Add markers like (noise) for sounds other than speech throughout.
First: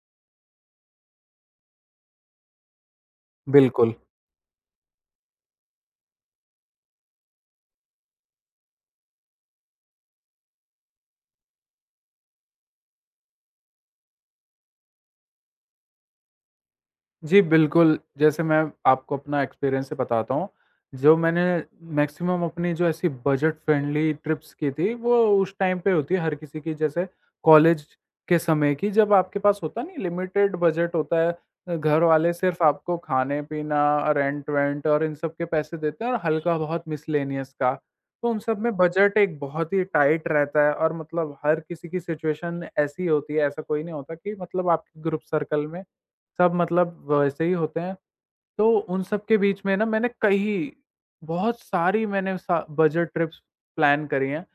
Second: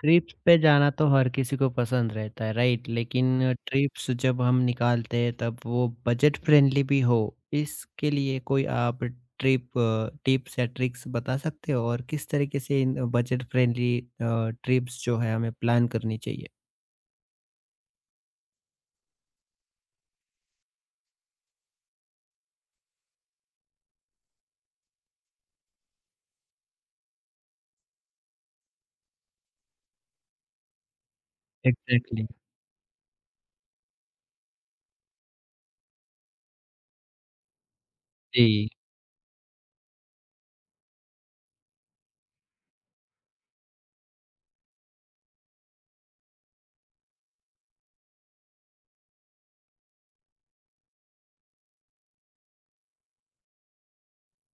Trips पे जाना तो हर किसी को पसंद रहता है, राइट? लेकिन बिल्कुल। ट्रिप्स जब हम निकालते हैं, तब वो बजट फ्रेंडली भी हो, इसके लिए कोई आप ट्रिप टिप्स या ट्रिक्स बता सकते हो और किस तरीके से इन बजट फ्रेंडली ट्रिप्स जो है हमें प्लान करनी चाहिए। जी, बिल्कुल, जैसे मैं आपको अपना एक्सपीरियंस से बताता हूँ, जो मैंने मैक्सिमम अपनी जो ऐसी बजट फ्रेंडली ट्रिप्स की थी, वो उस टाइम पे होती है हर किसी की, जैसे कॉलेज के समय की, जब आपके पास होता नहीं, लिमिटेड बजट होता है। घर एग्जैक्टली, वाले exactly। सिर्फ आपको खाने-पीना, रेंट-वेंट और इन सब के पैसे देते हैं, और हल्का-बहुत मिसलेनियस का। तो उन सब जी, में बजट एक बहुत ही टाइट रहता है, और मतलब हर किसी की सिचुएशन ऐसी होती है, ऐसा कोई नहीं होता कि मतलब आपके ग्रुप सर्कल में सब मतलब वैसे ही होते हैं। तो उन सब के बीच में ना मैंने कई बहुत सारी मैंने सा बजट ट्रिप्स प्लान करी हैं।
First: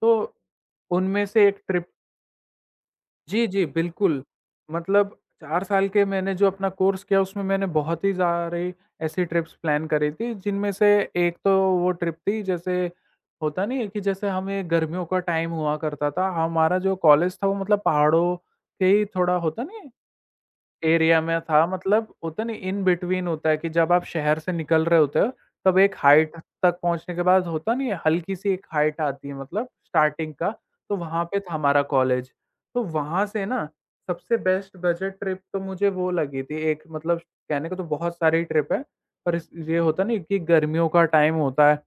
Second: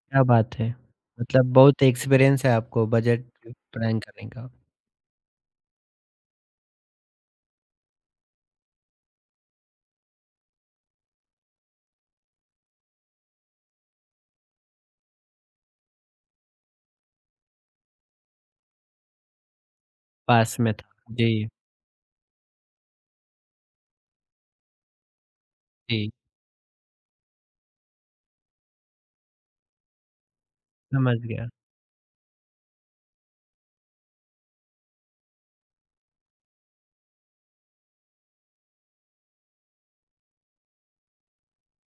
तो क्या बात है। उनमें से मतलब एक बहुत ट्रिप। एक्सपीरियंस है आपको बजट जी, जी, प्लान बिल्कुल। करने का। मतलब 4 साल के मैंने जो अपना कोर्स किया, उसमें मैंने बहुत ही सारी ऐसी ट्रिप्स प्लान करी थी, जिनमें से एक तो वो ट्रिप थी, जैसे होता नहीं है कि जैसे हमें गर्मियों का टाइम हुआ करता था, हमारा जो कॉलेज था वो मतलब पहाड़ों के ही, थोड़ा होता नहीं है पास में था एरिया में जी। था, मतलब होता नहीं इन बिटवीन होता है कि जब आप शहर से निकल रहे होते हो, तब एक जी, हाइट तक पहुँचने के बाद होता नहीं है, हल्की सी एक हाइट आती है, मतलब स्टार्टिंग का, तो समझ वहाँ पे गया। था हमारा कॉलेज। तो वहाँ से ना सबसे बेस्ट बजट ट्रिप तो मुझे वो लगी थी एक, मतलब कहने को तो बहुत सारी ट्रिप है, पर इस ये होता नहीं कि गर्मियों का टाइम होता है,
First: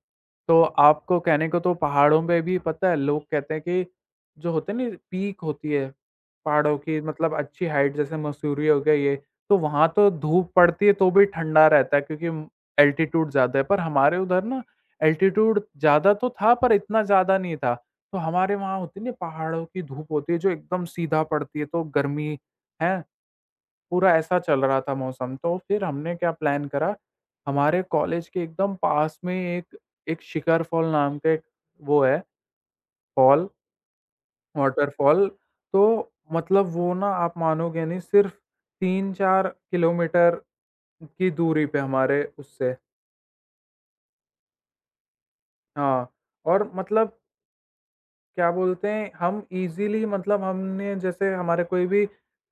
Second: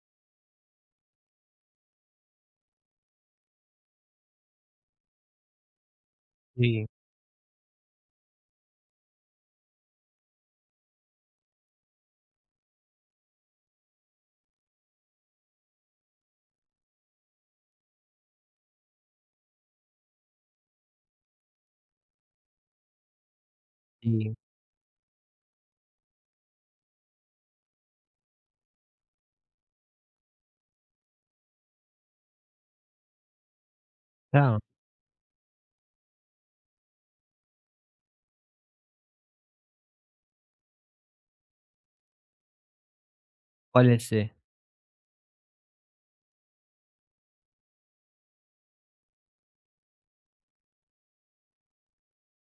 तो आपको कहने को तो पहाड़ों पे भी पता है, लोग कहते हैं कि जो होते हैं ना, पीक होती है पहाड़ों जी, की, मतलब अच्छी हाइट, जैसे मसूरी हो गया ये, तो वहाँ तो धूप पड़ती है तो भी ठंडा रहता है, क्योंकि एल्टीट्यूड ज़्यादा है। पर हमारे उधर ना, एल्टीट्यूड ज़्यादा तो था, पर इतना ज़्यादा नहीं था। तो हमारे वहाँ होती है ना, पहाड़ों की धूप होती है जो एकदम सीधा पड़ती है, तो गर्मी है, पूरा जी, ऐसा चल रहा था मौसम। तो फिर हमने क्या प्लान करा, हमारे कॉलेज के एकदम पास में एक एक शिखर फॉल नाम का एक वो है, फॉल, हाँ। वॉटरफॉल, तो मतलब वो ना, आप मानोगे नहीं, सिर्फ़ 3-4 किलोमीटर की दूरी पे हमारे उससे, कॉलेज से? हाँ, और मतलब क्या बोलते हैं, हम ईज़िली, मतलब हमने जैसे हमारे कोई भी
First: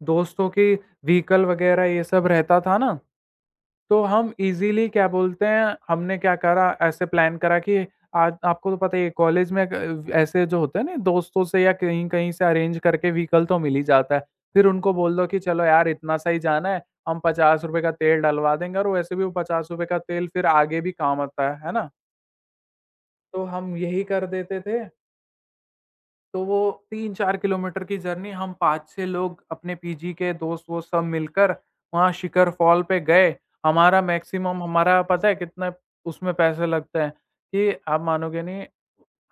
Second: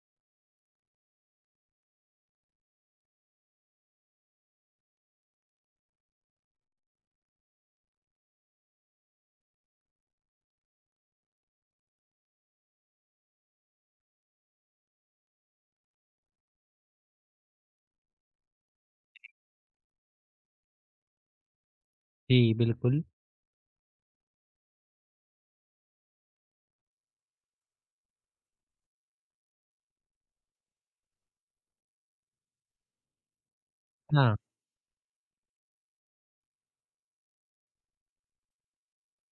दोस्तों की व्हीकल वग़ैरह ये सब रहता था ना, तो हम इज़िली क्या बोलते हैं, हमने क्या करा, ऐसे प्लान करा कि आज आपको तो पता ही है, कॉलेज में क ऐसे जो होते हैं ना, दोस्तों से या कहीं-कहीं से अरेंज करके व्हीकल तो मिल ही जाता है। फिर उनको बोल दो कि चलो यार, इतना सा ही जाना है, हम ₹50 का तेल डलवा देंगे, और वैसे भी वो ₹50 का तेल फिर आगे भी काम आता है ना? जी, बिल्कुल। तो हम यही कर देते थे। तो वो 3-4 किलोमीटर की जर्नी हम 5-6 लोग अपने पीजी के दोस्त वोस्त सब मिलकर वहाँ शिखर फॉल पे गए। हमारा हाँ। मैक्सिमम हमारा पता है कितना उसमें पैसे लगते हैं, कि आप मानोगे नहीं,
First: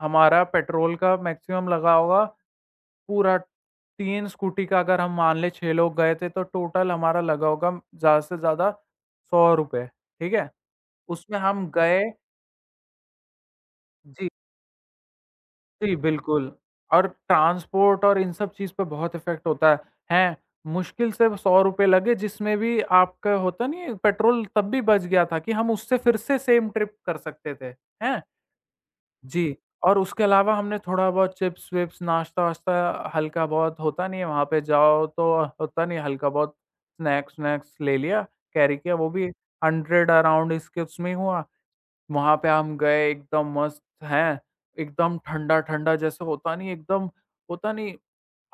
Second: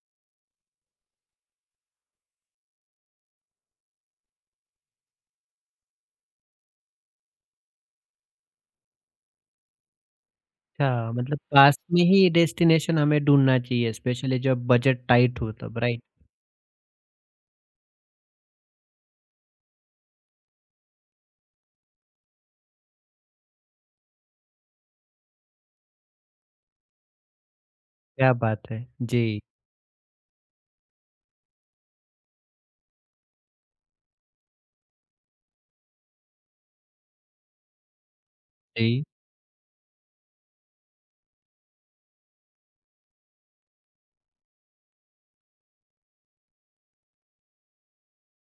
हमारा पेट्रोल का मैक्सिमम लगा होगा पूरा 3 स्कूटी का, अगर हम मान लें 6 लोग गए थे, तो टोटल हमारा लगा होगा ज़्यादा से ज़्यादा ₹100। ठीक है? अच्छा, उसमें मतलब हम पास गए। में ही डेस्टिनेशन हमें ढूँढना चाहिए, जी। स्पेशली जब बजट टाइट हो तब, जी, राइट? बिल्कुल। और ट्रांसपोर्ट और इन सब चीज़ पे बहुत इफ़ेक्ट होता है। हैं, मुश्किल से ₹100 लगे, जिसमें भी आपका होता नहीं है पेट्रोल, तब भी बच गया था कि हम उससे फिर से सेम ट्रिप कर सकते थे। हैं? क्या बात है। जी, जी, और उसके अलावा हमने थोड़ा बहुत चिप्स-विप्स, नाश्ता-वाश्ता, हल्का बहुत होता नहीं है वहाँ पे जाओ तो, होता नहीं है हल्का बहुत स्नैक्स-वनैक्स ले लिया, कैरी किया जी, वो भी, 100 अराउंड इसके उसमें ही हुआ। वहाँ पे हम गए एकदम मस्त हैं, एकदम ठंडा-ठंडा जैसे होता नहीं, एकदम होता नहीं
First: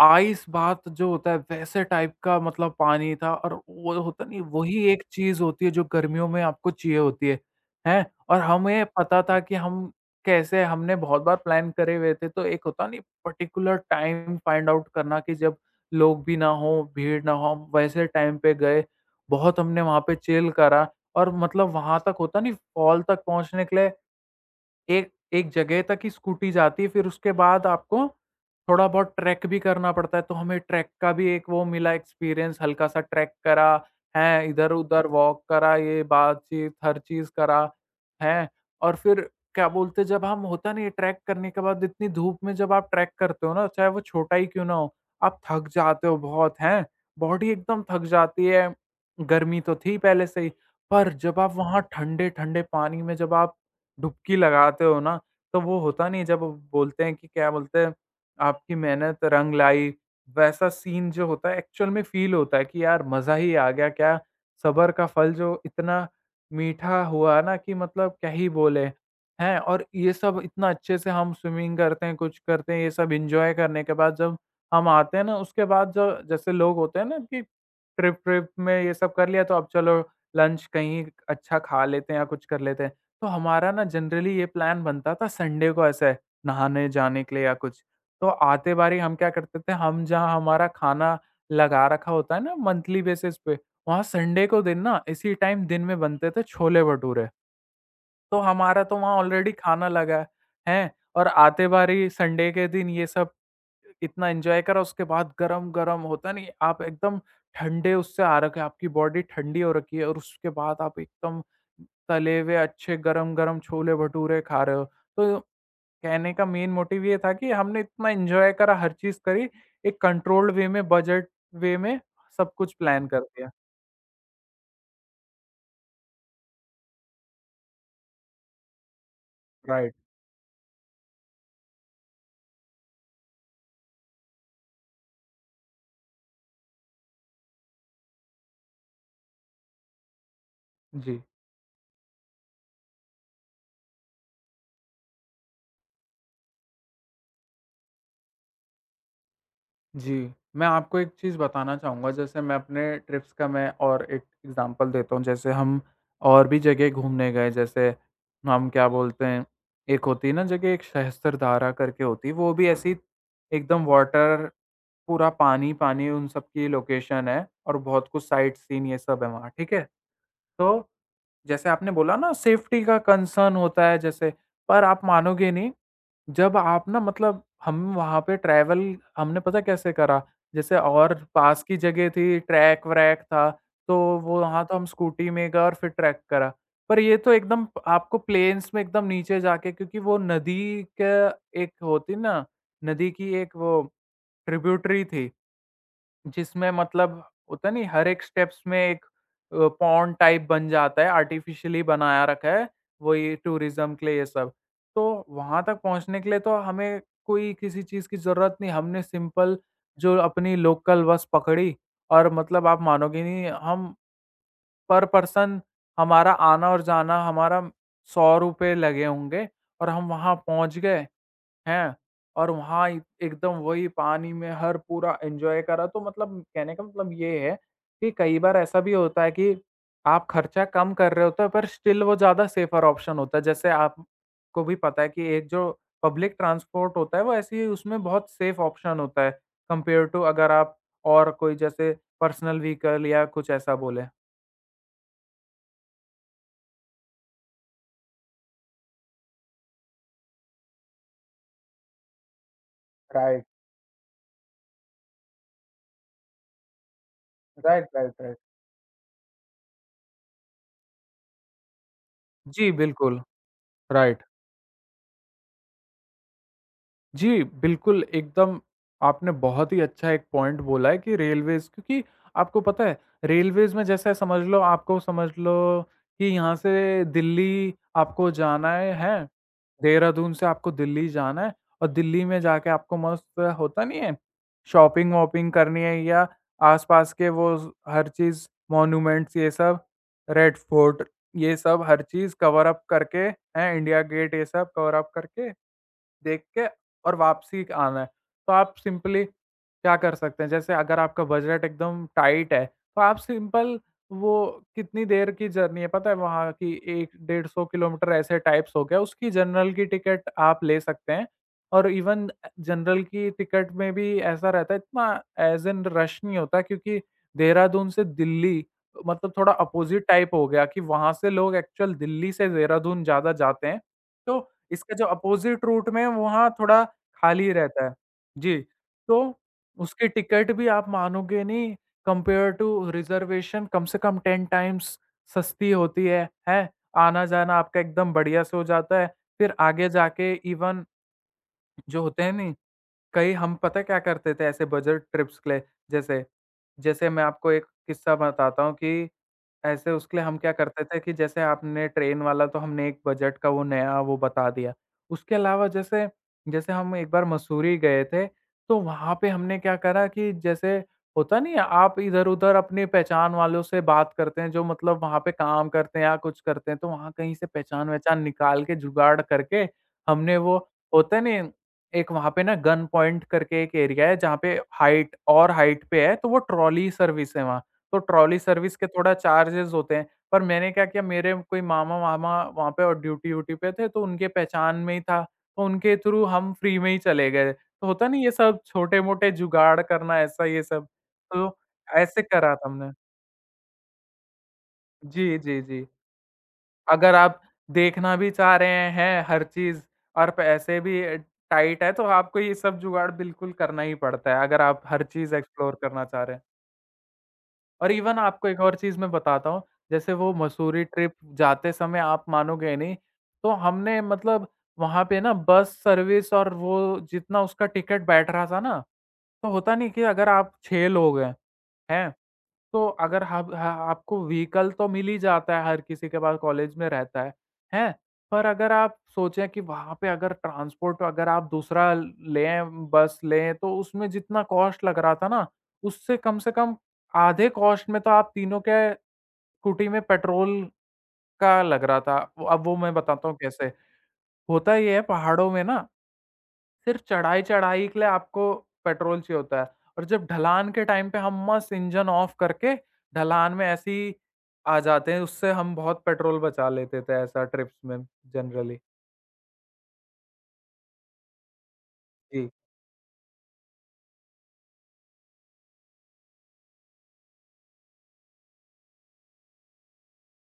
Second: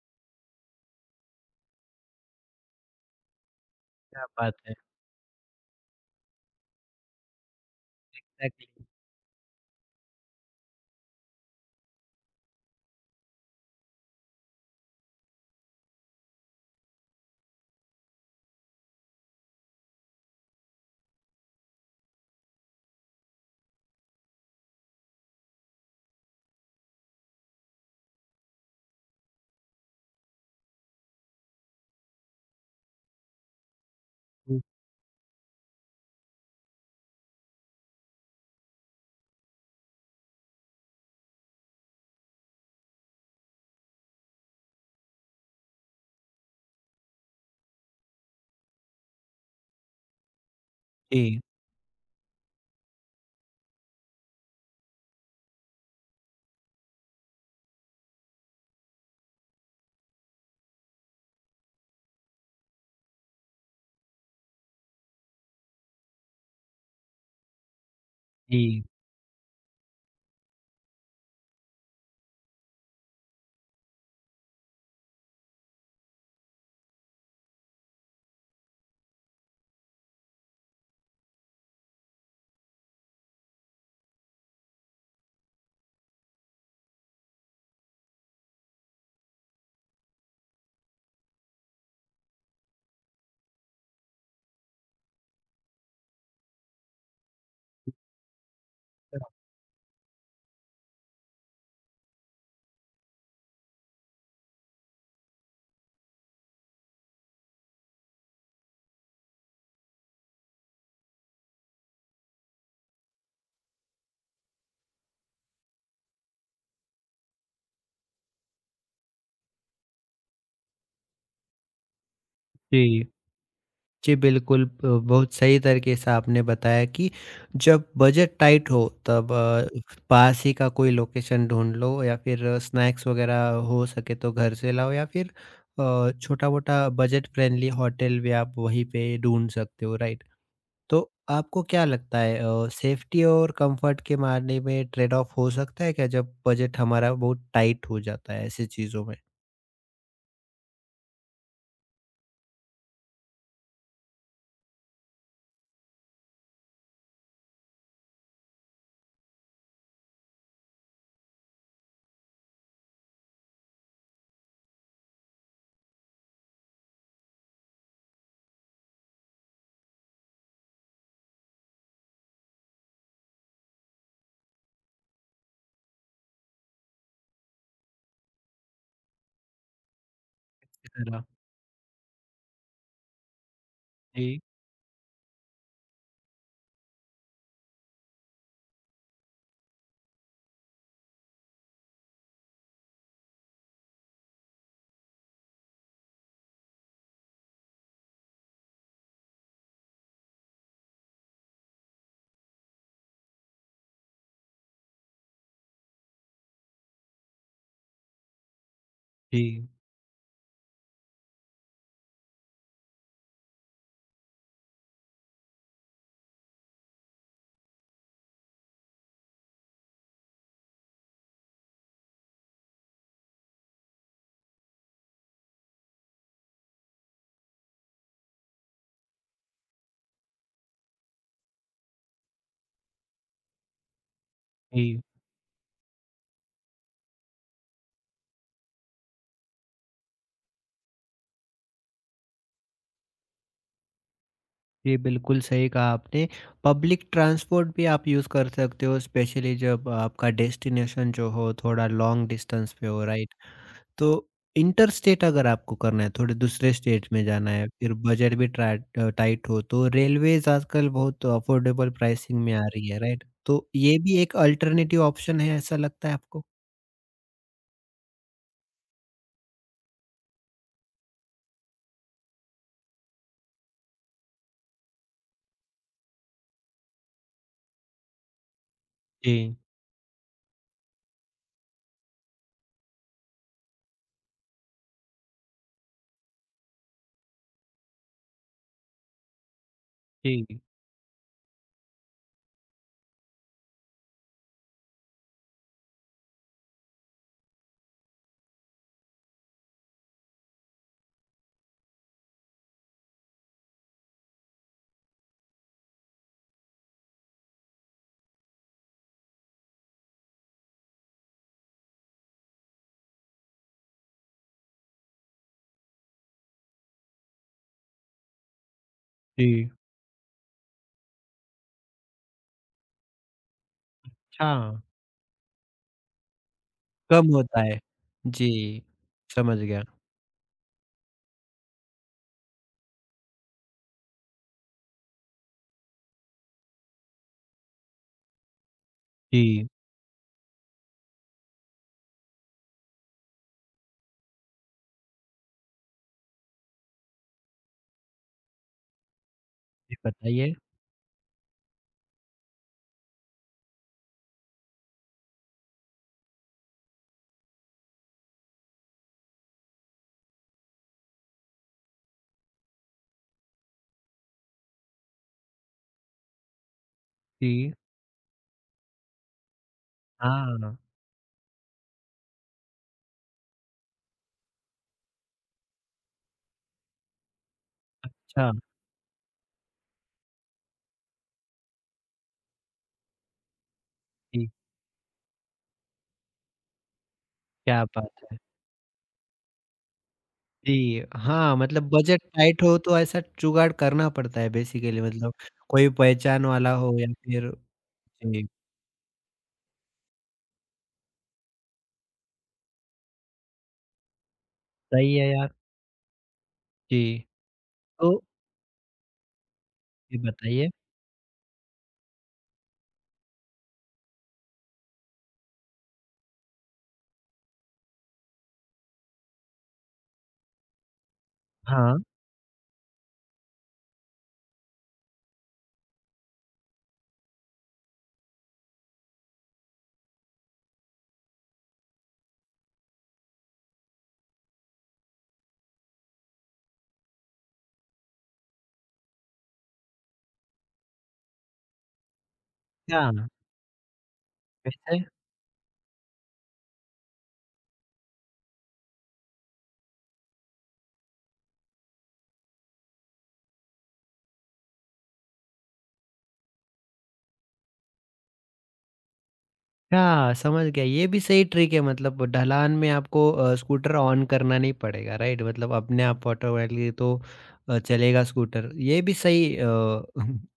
आइस बाथ जो होता है वैसे टाइप का, मतलब पानी था, और वो होता क्या नहीं, बात है। वही एक चीज़ होती है जो गर्मियों में आपको चाहिए होती है, हैं? और एग्जैक्टली। हमें पता था कि हम कैसे, हमने बहुत बार प्लान करे हुए थे, तो एक होता नहीं पर्टिकुलर टाइम फाइंड आउट करना कि जब लोग भी ना हों, भीड़ ना हो, हम वैसे टाइम पे गए। बहुत हमने वहाँ पे चिल करा, और मतलब वहाँ तक होता नहीं फॉल तक पहुँचने के लिए एक एक जगह तक ही स्कूटी जाती है, फिर उसके बाद आपको थोड़ा बहुत ट्रैक भी करना पड़ता है, तो हमें ट्रैक का भी एक वो मिला एक्सपीरियंस, हल्का-सा ट्रैक करा, हैं? हुँ, इधर-उधर वॉक करा, ये बातचीत, हर चीज़ करा, हैं? और फिर क्या बोलते हैं, जब हम होता नहीं है ट्रैक करने के बाद, इतनी धूप में जब आप ट्रैक करते हो ना, चाहे वो छोटा ही क्यों ना हो, आप थक जाते हो बहुत, हैं? बॉडी एकदम थक जाती है, गर्मी तो थी पहले से ही, पर जब जी, आप वहाँ ठंडे-ठंडे पानी में जब आप डुबकी लगाते हो ना, तो वो होता नहीं है, जब वो बोलते हैं कि क्या बोलते हैं, आपकी मेहनत रंग लाई, वैसा सीन जो होता है एक्चुअल में फ़ील होता है कि यार मज़ा ही आ गया, क्या सब्र का फल जो इतना मीठा हुआ ना कि मतलब क्या ही जी, बोले, हैं? और ये सब इतना अच्छे से हम स्विमिंग करते हैं, कुछ करते हैं, ये सब एन्जॉय करने के बाद जब हम आते हैं ना, उसके बाद जो जैसे लोग होते हैं ना, कि ट्रिप-ट्रिप में ये सब कर लिया, तो अब चलो लंच कहीं अच्छा खा लेते हैं या कुछ कर लेते हैं। तो हमारा ना जनरली ये प्लान बनता था संडे को, ऐसे नहाने जाने के लिए या कुछ। तो आते बारी हम क्या करते थे, हम जहाँ हमारा खाना लगा रखा होता है ना मंथली बेसिस पे, वहाँ संडे को दिन ना इसी टाइम दिन में बनते थे छोले-भटूरे। तो हमारा तो वहाँ ऑलरेडी खाना लगा है, हैं? और आते बारी संडे के दिन ये सब इतना एन्जॉय करा, उसके बाद गरम-गरम होता नहीं, आप एकदम ठंडे उससे आ रखे हैं, आपकी बॉडी ठंडी हो रखी है, और उसके बाद आप एकदम तले हुए अच्छे गरम-गरम छोले-भटूरे खा रहे हो। तो कहने का मेन मोटिव ये था कि हमने इतना एन्जॉय करा, हर चीज़ करी, एक कंट्रोल्ड वे में, बजट वे में सब कुछ प्लान जी। कर दिया। जी, बिल्कुल। ब बहुत सही तरीके से आपने बताया कि जब बजट टाइट हो तब राइट, पास ही का कोई लोकेशन ढूँढ लो या फिर स्नैक्स वग़ैरह हो सके तो घर से लाओ या फिर छोटा-मोटा बजट फ्रेंडली होटल भी आप वहीं पे ढूँढ सकते हो, राइट? तो जी। आपको क्या लगता है, सेफ्टी और कंफर्ट के मामले में ट्रेड ऑफ हो सकता है क्या जब बजट हमारा बहुत टाइट हो जाता है ऐसी चीज़ों में? जी, मैं आपको एक चीज़ बताना चाहूँगा, जैसे मैं अपने ट्रिप्स का, मैं और एक एग्ज़ाम्पल देता हूँ, जैसे हम और भी जगह घूमने गए, जैसे हम क्या बोलते हैं, एक होती है ना जगह, एक सहस्त्रधारा करके होती है, वो भी ऐसी एकदम वाटर, पूरा पानी-पानी उन सब की लोकेशन है, और बहुत कुछ साइट सीन ये सब है वहाँ, ठीक है? तो जैसे आपने बोला ना सेफ्टी का कंसर्न होता है जैसे, पर आप मानोगे नहीं, जब आप ना मतलब हम वहाँ पे ट्रैवल, हमने पता कैसे करा, जैसे इस और तरह पास की जगह थी, ट्रैक-व्रैक था, तो वो जी, वहाँ तो हम स्कूटी में गए, और फिर ट्रैक करा। पर ये तो एकदम आपको प्लेन्स में एकदम नीचे जाके, क्योंकि वो नदी का एक होती ना, नदी की एक वो ट्रिब्यूटरी थी। जिसमें मतलब होता नहीं हर एक स्टेप्स में एक पॉन्ड टाइप बन जाता है, आर्टिफ़िशियली बनाया रखा है, वही टूरिज़्म के लिए ये सब। तो वहाँ तक पहुँचने के लिए तो हमें कोई किसी चीज़ की ज़रूरत नहीं, हमने सिंपल जी, जो अपनी लोकल बस पकड़ी, और मतलब आप मानोगे नहीं, हम पर पर्सन हमारा आना और जाना हमारा ₹100 लगे होंगे, और हम वहाँ पहुँच गए। हैं? और वहाँ इ एकदम वही पानी में हर पूरा एन्जॉय करा, तो मतलब कहने का मतलब ये है कि कई बार ऐसा भी होता है कि आप खर्चा कम कर रहे होते हो, पर स्टिल वो ज़्यादा सेफ़र ऑप्शन होता है। जैसे आपको भी जी। पता है कि एक जो पब्लिक ट्रांसपोर्ट होता है वो ऐसी ही, उसमें बहुत सेफ़ ऑप्शन होता है कंपेयर टू, अगर आप और कोई जैसे पर्सनल व्हीकल या कुछ ऐसा बोलें। ये बिल्कुल सही कहा आपने। पब्लिक ट्रांसपोर्ट भी आप यूज़ कर सकते हो, स्पेशली जब आपका डेस्टिनेशन जो हो थोड़ा लॉन्ग डिस्टेंस पे हो, राइट? राइट, तो इंटरस्टेट अगर आपको करना है, थोड़े दूसरे स्टेट में जाना है, राइट, फिर राइट, बजट राइट। भी टाइट हो, तो रेलवेज़ आजकल बहुत अफोर्डेबल प्राइसिंग में आ जी, रही है, बिल्कुल, राइट? तो ये भी राइट। एक अल्टरनेटिव ऑप्शन है, ऐसा लगता है आपको? जी, बिल्कुल, एकदम आपने बहुत ही अच्छा एक पॉइंट बोला है कि रेलवेज़, क्योंकि आपको पता है रेलवेज़ में, जैसे समझ लो, आपको समझ लो कि यहाँ से दिल्ली आपको जाना है, हैं? जी, देहरादून से आपको दिल्ली जाना है और दिल्ली में जाके आपको मस्त होता नहीं है, शॉपिंग-वॉपिंग करनी है या आस-पास के वो हर चीज़ मॉन्यूमेंट्स ये सब, जी, रेड फोर्ट ये सब हर चीज़ कवर अप करके हैं, इंडिया गेट ये सब कवर अप करके देख के और वापसी आना है। तो आप सिंपली क्या कर सकते हैं, जैसे अगर आपका बजट एकदम टाइट है तो आप सिंपल वो कितनी देर की जर्नी है पता है वहाँ की, 1-150 किलोमीटर ऐसे टाइप्स हो गया, उसकी जनरल की टिकट आप ले सकते हैं। और इवन जनरल की टिकट में भी ऐसा रहता है, इतना एज़ इन रश नहीं होता, क्योंकि देहरादून से दिल्ली मतलब थोड़ा जी। अपोज़िट टाइप हो गया कि वहाँ से लोग एक्चुअल दिल्ली से देहरादून ज़्यादा जाते हैं। तो अच्छा, इसका जो अपोज़िट रूट में वहाँ थोड़ा कम खाली होता है। रहता है। जी, जी, तो समझ गया। उसकी टिकट भी आप मानोगे नहीं, कंपेयर टू रिज़र्वेशन कम से कम 10 टाइम्स सस्ती होती है, हैं? आना-जाना आपका एकदम बढ़िया से हो जाता है। फिर जी, आगे जाके इवन जो होते हैं ना, कई हम पता है क्या करते थे ऐसे बजट ट्रिप्स के लिए, जैसे जैसे मैं आपको एक किस्सा बताता हूँ कि ऐसे जी उसके लिए हम क्या बताइए। करते थे कि जैसे आपने ट्रेन वाला तो हमने एक बजट का वो नया वो बता दिया। उसके अलावा, जैसे जैसे हम एक बार मसूरी गए थे, तो वहाँ पे हमने क्या करा कि जैसे होता नहीं है आप इधर उधर अपनी पहचान वालों से बात करते हैं जो मतलब वहाँ पे काम करते हैं या कुछ करते हैं, तो वहाँ कहीं से जी। पहचान वहचान निकाल के जुगाड़ करके हमने वो, हाँ, होता नहीं, एक वहाँ पे ना गन पॉइंट करके एक एरिया है जहाँ पे हाइट और हाइट पे है, तो वो ट्रॉली सर्विस है वहाँ। तो ट्रॉली अच्छा। सर्विस के थोड़ा चार्जेज़ होते हैं। पर मैंने क्या किया, मेरे कोई मामा-वामा वहाँ पे और ड्यूटी-व्यूटी पे थे, तो उनके जी, पहचान में ही था। तो उनके थ्रू हम फ्री में ही चले गए। क्या तो होता बात नहीं ये है! सब छोटे-मोटे जुगाड़ करना, ऐसा ये सब। जी, तो हाँ, मतलब बजट ऐसे करा टाइट था हो हमने। तो ऐसा जुगाड़ करना पड़ता है बेसिकली। जी, मतलब जी, जी। कोई पहचान वाला हो या अगर आप फिर, देखना भी जी, चाह रहे हैं हर चीज़ और पैसे भी टाइट है, तो आपको ये सब जुगाड़ बिल्कुल करना ही पड़ता है, अगर आप हर सही है चीज़ यार। एक्सप्लोर करना चाह रहे हैं। जी, और इवन तो आपको एक और चीज़ मैं बताता हूँ, जैसे ये वो बताइए। मसूरी ट्रिप जाते समय आप मानोगे नहीं, तो हमने मतलब वहाँ पे ना बस सर्विस और वो जितना उसका टिकट बैठ रहा था ना, तो होता नहीं कि अगर आप 6 लोग हैं, हाँ, हैं? तो अगर हब ह आपको व्हीकल तो मिल ही जाता है, हर किसी के पास कॉलेज में रहता है, हैं? पर अगर आप सोचें कि वहाँ पे अगर ट्रांसपोर्ट, अगर आप दूसरा लें, बस लें, तो उसमें जितना कॉस्ट लग रहा था ना, उससे कम से कम आधे कॉस्ट में तो आप तीनों के स्कूटी में पेट्रोल का लग रहा था। अब वो मैं क्या? बताता हूँ कैसे। होता ये कैसे? है पहाड़ों में ना, सिर्फ चढ़ाई-चढ़ाई के लिए आपको पेट्रोल चाहिए होता है, और जब ढलान के टाइम पे हम मस्त इंजन ऑफ करके ढलान में ऐसे ही आ जाते हैं, उससे हम बहुत पेट्रोल बचा लेते थे ऐसा ट्रिप्स में जनरली। अच्छा, समझ गया, ये भी सही ट्रिक है। मतलब जी। ढलान में आपको स्कूटर ऑन करना नहीं पड़ेगा, राइट? मतलब अपने आप ऑटोमेटिकली तो चलेगा स्कूटर। ये भी सही (laughs)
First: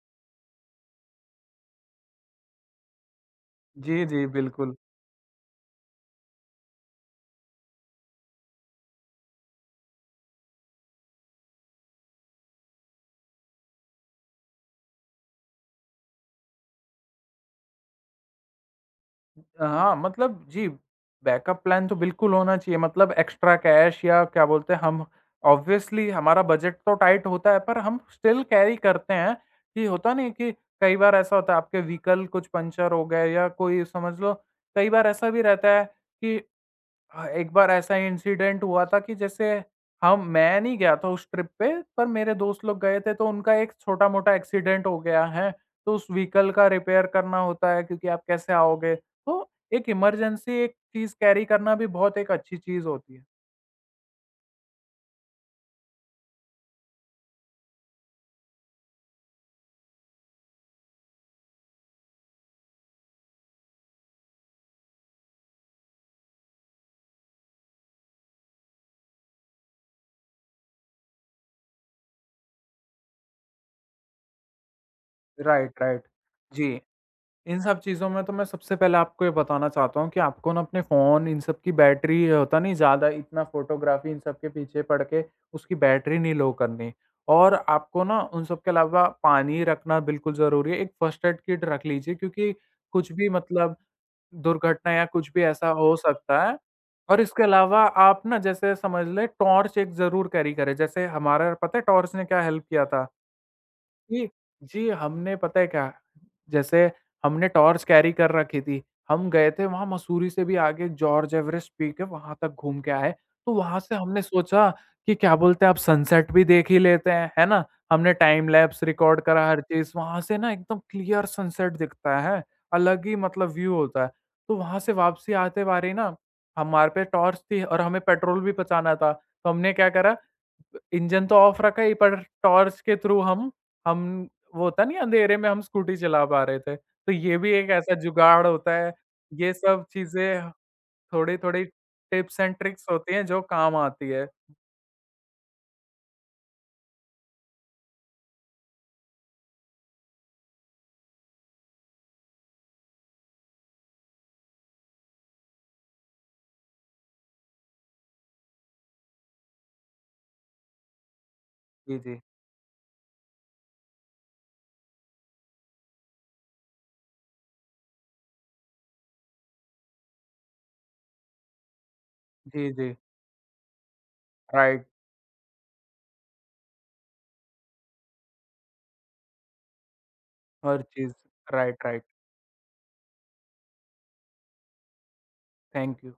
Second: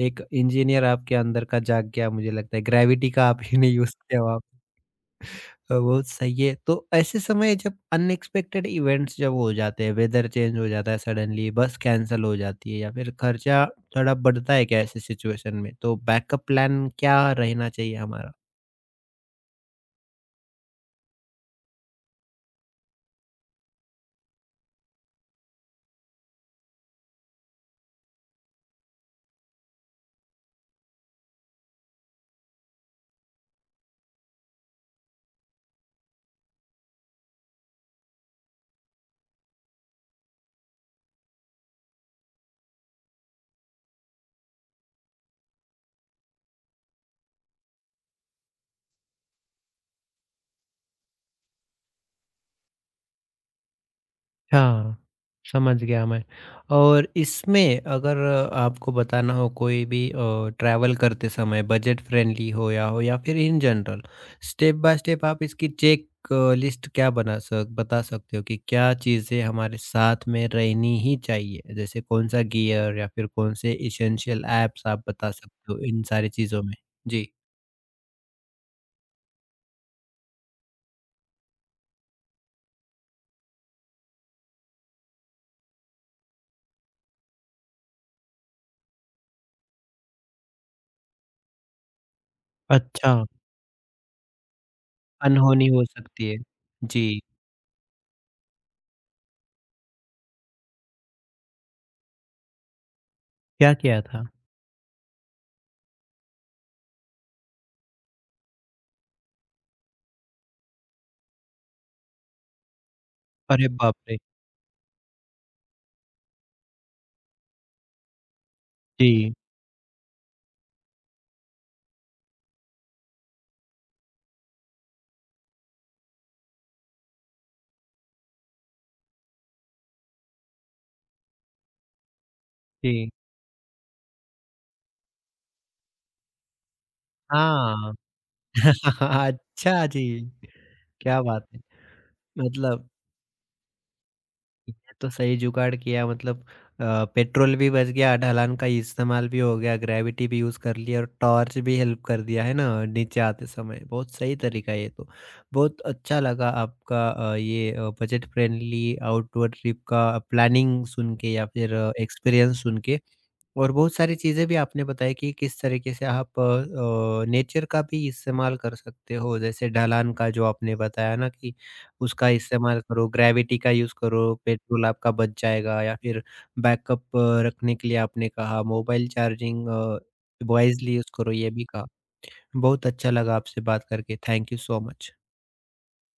एक इंजीनियर आपके अंदर का जाग गया मुझे लगता है, ग्रेविटी का आप ही नहीं यूज़ जी, किया जी, हो आप। बिल्कुल। बहुत सही है। तो ऐसे समय जब अनएक्सपेक्टेड इवेंट्स जब हो जाते हैं, वेदर चेंज हो जाता है सडनली, बस कैंसल हो जाती है या फिर खर्चा थोड़ा बढ़ता है क्या ऐसी सिचुएशन में? तो बैकअप प्लान क्या रहना चाहिए हमारा? हाँ, मतलब जी, बैकअप प्लान तो बिल्कुल होना चाहिए, मतलब एक्स्ट्रा कैश या क्या बोलते हैं हम, ऑब्वियसली हमारा बजट तो टाइट होता है पर हम स्टिल कैरी करते हैं कि होता नहीं है कि कई बार ऐसा होता है आपके व्हीकल कुछ पंक्चर हो गए या कोई समझ लो, कई बार ऐसा भी रहता है कि हाँ, एक बार ऐसा इंसिडेंट हुआ था कि जैसे हम मैं नहीं गया था उस ट्रिप पे, पर मेरे दोस्त लोग गए थे, तो उनका एक छोटा-मोटा एक्सीडेंट हो गया है, तो उस व्हीकल का रिपेयर करना होता है, क्योंकि आप कैसे आओगे? तो एक इमरजेंसी एक चीज़ कैरी करना भी बहुत एक अच्छी चीज़ होती है। हाँ, समझ गया मैं। और इसमें अगर आपको बताना हो कोई भी ट्रैवल करते समय बजट फ्रेंडली हो या फिर in general, step by step आप इसकी चेक लिस्ट क्या बना सक बता सकते हो कि क्या चीज़ें हमारे साथ में रहनी ही चाहिए? जैसे कौन-सा गियर या फिर कौन से एसेंशियल ऐप्स आप बता राइट, सकते हो राइट। इन सारी चीज़ों में? जी। जी। इन सब चीज़ों में तो मैं सबसे पहले आपको ये बताना चाहता हूँ कि आपको ना अपने फ़ोन इन सब की बैटरी, ये होता नहीं ज़्यादा इतना फ़ोटोग्राफ़ी इन सब के पीछे पड़ के उसकी बैटरी नहीं लो करनी। और आपको ना उन सब के अलावा पानी रखना बिल्कुल ज़रूरी है। एक फ़र्स्ट एड किट रख लीजिए, क्योंकि कुछ अच्छा, भी मतलब दुर्घटना या कुछ भी अनहोनी ऐसा हो हो सकती है। सकता है। और जी, इसके अलावा आप ना जैसे समझ लें टॉर्च एक ज़रूर कैरी करें। जैसे हमारा पता है टॉर्च ने क्या हेल्प किया था? क्या किया था? कि जी, हमने पता है क्या, जैसे हमने टॉर्च कैरी कर रखी थी, हम गए थे वहाँ मसूरी से भी आगे जॉर्ज एवरेस्ट पीक है, वहाँ तक घूम के आए। तो अरे वहाँ से बाप रे! हमने सोचा कि क्या बोलते हैं अब सनसेट भी देख ही लेते हैं, है ना? हमने टाइम लैप्स रिकॉर्ड जी, करा हर चीज़, वहाँ से ना एकदम क्लियर सनसेट दिखता है, अलग ही मतलब व्यू होता है। तो वहाँ से वापसी आते बारी ना हमारे पे टॉर्च थी और हमें पेट्रोल भी बचाना था, तो हमने क्या करा, इंजन तो ऑफ रखा ही, पर टॉर्च के जी। थ्रू हम वो होता नहीं है, अंधेरे में हम स्कूटी चला पा रहे थे। तो ये भी एक हाँ। ऐसा (laughs) जुगाड़ होता है। (laughs) ये सब अच्छा जी, चीज़ें क्या बात है! थोड़ी-थोड़ी टिप्स एंड ट्रिक्स मतलब होती हैं जो काम आती है। ये तो सही जुगाड़ किया। मतलब अ, पेट्रोल भी बच गया, ढलान का इस्तेमाल भी हो गया, ग्रेविटी भी यूज़ कर लिया और टॉर्च भी हेल्प कर दिया, है ना? नीचे आते समय, बहुत सही तरीका है ये तो। बहुत अच्छा लगा आपका बजट फ्रेंडली आउटडोर ट्रिप का प्लानिंग सुन के या फिर जी, जी। एक्सपीरियंस सुन के। और बहुत सारी चीज़ें भी आपने बताई कि किस तरीके से आप नेचर का भी इस्तेमाल कर सकते हो। जैसे ढलान का जो आपने बताया ना कि उसका जी, इस्तेमाल जी। करो, ग्रेविटी का यूज़ करो, राइट, पेट्रोल आपका बच जाएगा या फिर बैकअप रखने के लिए आपने कहा, मोबाइल चार्जिंग हर वाइज़ली यूज़ चीज़। करो, ये भी राइट, कहा। राइट। बहुत अच्छा लगा आपसे बात करके। Thank you so much. Thank you.